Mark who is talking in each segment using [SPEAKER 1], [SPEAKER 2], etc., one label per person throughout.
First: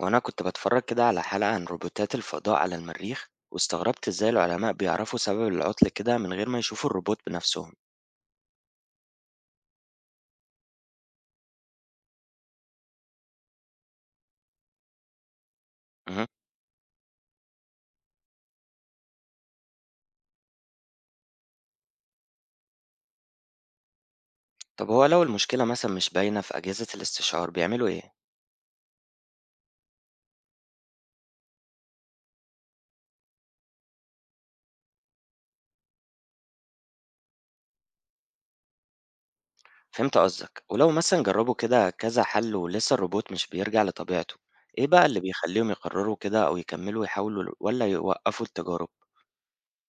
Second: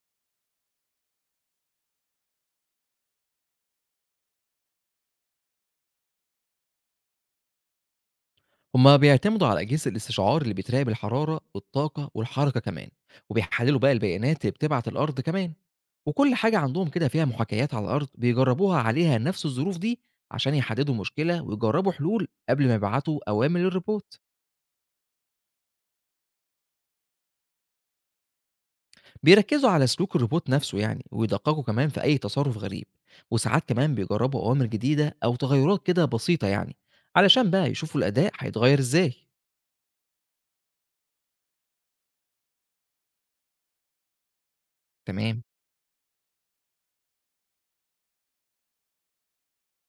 [SPEAKER 1] هو أنا كنت بتفرج كده على حلقة عن روبوتات الفضاء على المريخ واستغربت إزاي العلماء بيعرفوا سبب العطل كده من غير ما يشوفوا الروبوت بنفسهم.
[SPEAKER 2] هما بيعتمدوا على أجهزة الاستشعار اللي بتراقب الحرارة والطاقة والحركة كمان، وبيحللوا بقى البيانات اللي بتبعت الأرض كمان،
[SPEAKER 1] مه.
[SPEAKER 2] وكل حاجة عندهم كده فيها محاكيات على الأرض بيجربوها عليها نفس الظروف دي عشان يحددوا مشكلة ويجربوا حلول قبل ما يبعتوا أوامر للروبوت.
[SPEAKER 1] طب هو لو المشكلة مثلا مش باينة في أجهزة الاستشعار بيعملوا إيه؟
[SPEAKER 2] بيركزوا على سلوك الروبوت نفسه يعني، ويدققوا كمان في أي تصرف غريب، وساعات كمان بيجربوا أوامر جديدة أو تغيرات كده بسيطة يعني علشان بقى يشوفوا الأداء هيتغير إزاي.
[SPEAKER 1] فهمت قصدك، ولو مثلا جربوا كده كذا حل ولسه الروبوت مش بيرجع لطبيعته، إيه بقى اللي
[SPEAKER 2] تمام.
[SPEAKER 1] بيخليهم يقرروا كده أو يكملوا يحاولوا ولا يوقفوا التجارب؟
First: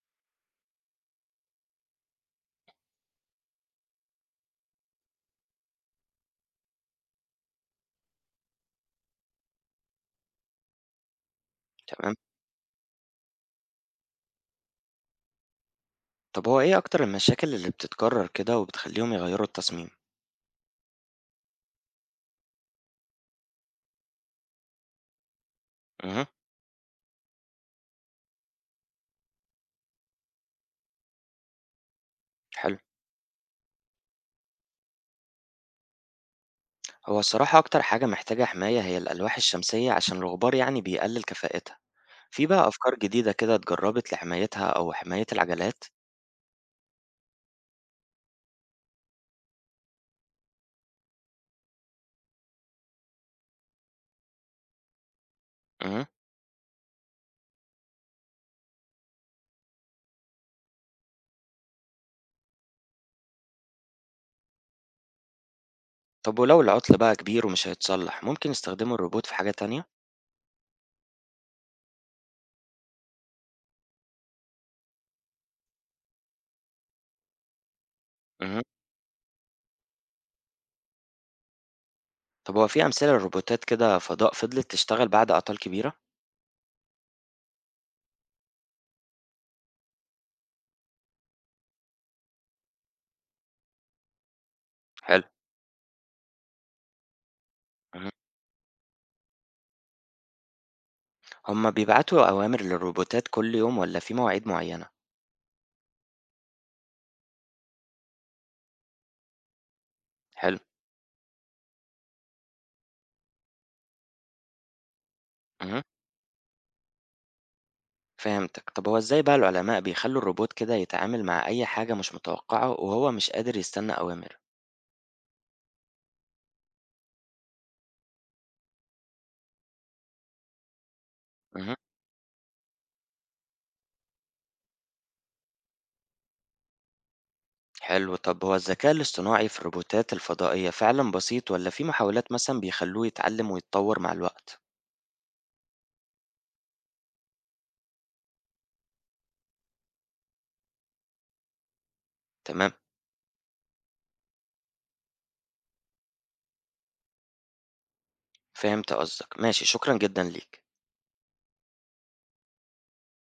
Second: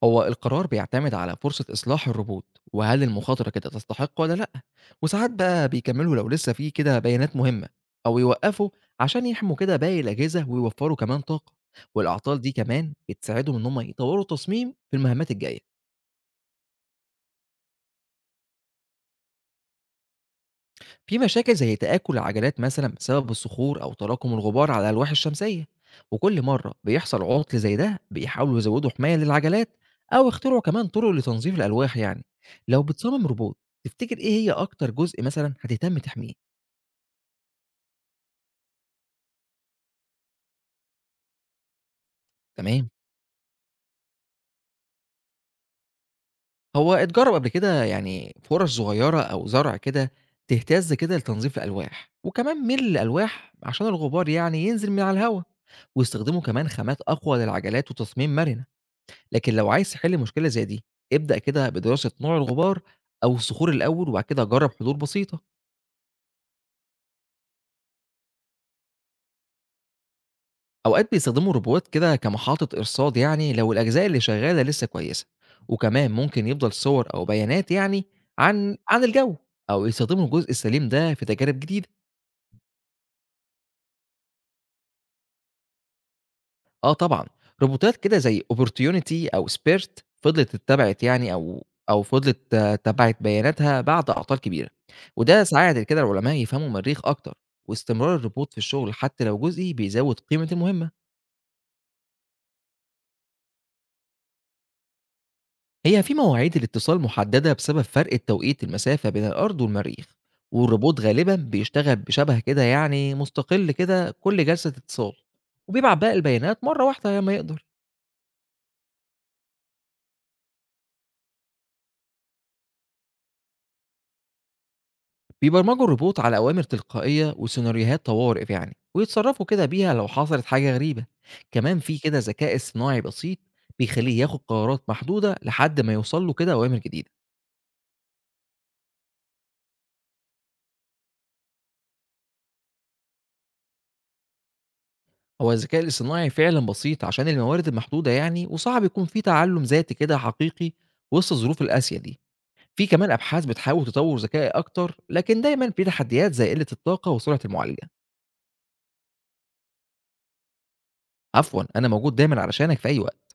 [SPEAKER 2] هو القرار بيعتمد على فرصة إصلاح الروبوت، وهل المخاطرة كده تستحق ولا لأ. وساعات بقى بيكملوا لو لسه في كده بيانات مهمة، أو يوقفوا عشان يحموا كده باقي الأجهزة ويوفروا كمان طاقة.
[SPEAKER 1] تمام.
[SPEAKER 2] والأعطال دي كمان بتساعدهم إن هم يطوروا تصميم في المهمات الجاية.
[SPEAKER 1] طب هو إيه أكتر المشاكل اللي بتتكرر كده وبتخليهم يغيروا التصميم؟
[SPEAKER 2] في مشاكل زي تآكل العجلات مثلا بسبب الصخور أو تراكم الغبار على الألواح الشمسية،
[SPEAKER 1] مه.
[SPEAKER 2] وكل مرة بيحصل عطل زي ده بيحاولوا يزودوا حماية للعجلات، أو يخترعوا كمان طرق لتنظيف الألواح يعني.
[SPEAKER 1] حلو.
[SPEAKER 2] لو بتصمم روبوت، تفتكر إيه هي أكتر جزء مثلا هتهتم تحميه؟
[SPEAKER 1] هو الصراحة أكتر حاجة محتاجة حماية هي الألواح الشمسية عشان الغبار يعني بيقلل كفاءتها. في بقى
[SPEAKER 2] تمام.
[SPEAKER 1] أفكار جديدة كده اتجربت لحمايتها أو حماية العجلات؟
[SPEAKER 2] هو اتجرب قبل كده يعني فرش صغيرة أو زرع كده تهتز كده لتنظيف الألواح، وكمان ميل الألواح عشان الغبار يعني ينزل من على الهواء.
[SPEAKER 1] امم.
[SPEAKER 2] واستخدموا كمان خامات أقوى للعجلات وتصميم مرنة. لكن لو عايز تحل مشكلة زي دي، ابدأ كده بدراسة نوع الغبار أو الصخور الأول، وبعد كده جرب حلول بسيطة.
[SPEAKER 1] طب ولو العطل بقى كبير ومش هيتصلح، ممكن يستخدموا الروبوت في حاجة تانية؟
[SPEAKER 2] أوقات بيستخدموا الروبوتات كده كمحطة إرصاد يعني لو الأجزاء اللي شغالة لسه كويسة، وكمان ممكن يفضل صور أو بيانات يعني
[SPEAKER 1] امم.
[SPEAKER 2] عن الجو، أو يستخدموا الجزء السليم ده في تجارب جديدة.
[SPEAKER 1] طب هو في أمثلة لروبوتات كده فضاء فضلت تشتغل بعد أعطال كبيرة؟
[SPEAKER 2] آه طبعًا، روبوتات كده زي opportunity أو spirit فضلت اتّبعت يعني أو فضلت تبّعت بياناتها بعد أعطال كبيرة،
[SPEAKER 1] حلو.
[SPEAKER 2] وده ساعد كده العلماء يفهموا المريخ أكتر،
[SPEAKER 1] امم.
[SPEAKER 2] واستمرار الروبوت في الشغل حتى لو جزئي بيزود قيمة المهمة.
[SPEAKER 1] هما بيبعتوا أوامر للروبوتات كل يوم ولا في مواعيد معينة؟
[SPEAKER 2] هي في مواعيد الاتصال محددة بسبب فرق التوقيت المسافة بين الأرض والمريخ،
[SPEAKER 1] حلو.
[SPEAKER 2] والروبوت غالبًا بيشتغل بشبه كده يعني مستقل كده كل جلسة اتصال،
[SPEAKER 1] امم.
[SPEAKER 2] وبيبعت باقي البيانات مرة واحدة لمّا يقدر.
[SPEAKER 1] فهمتك. طب هو إزاي بقى العلماء بيخلوا الروبوت كده يتعامل مع أي حاجة مش متوقعة وهو مش قادر يستنى أوامر؟
[SPEAKER 2] بيبرمجوا الروبوت على أوامر تلقائية وسيناريوهات طوارئ يعني، ويتصرفوا كده بيها لو حصلت حاجة غريبة.
[SPEAKER 1] مهم.
[SPEAKER 2] كمان في كده ذكاء اصطناعي بسيط بيخليه ياخد قرارات محدودة لحد ما يوصل له كده أوامر جديدة.
[SPEAKER 1] حلو. طب هو الذكاء الاصطناعي في الروبوتات الفضائية فعلا بسيط ولا في محاولات مثلا بيخلوه يتعلم ويتطور مع الوقت؟
[SPEAKER 2] هو الذكاء الاصطناعي فعلا بسيط عشان الموارد المحدودة يعني، وصعب يكون في تعلم ذاتي كده حقيقي وسط الظروف القاسية دي.
[SPEAKER 1] تمام.
[SPEAKER 2] في كمان أبحاث بتحاول تطور ذكائي أكتر، لكن دايما في تحديات زي قلة الطاقة وسرعة المعالجة.
[SPEAKER 1] فهمت قصدك. ماشي، شكرا جدا ليك.
[SPEAKER 2] عفوا، أنا موجود دايما علشانك في أي وقت.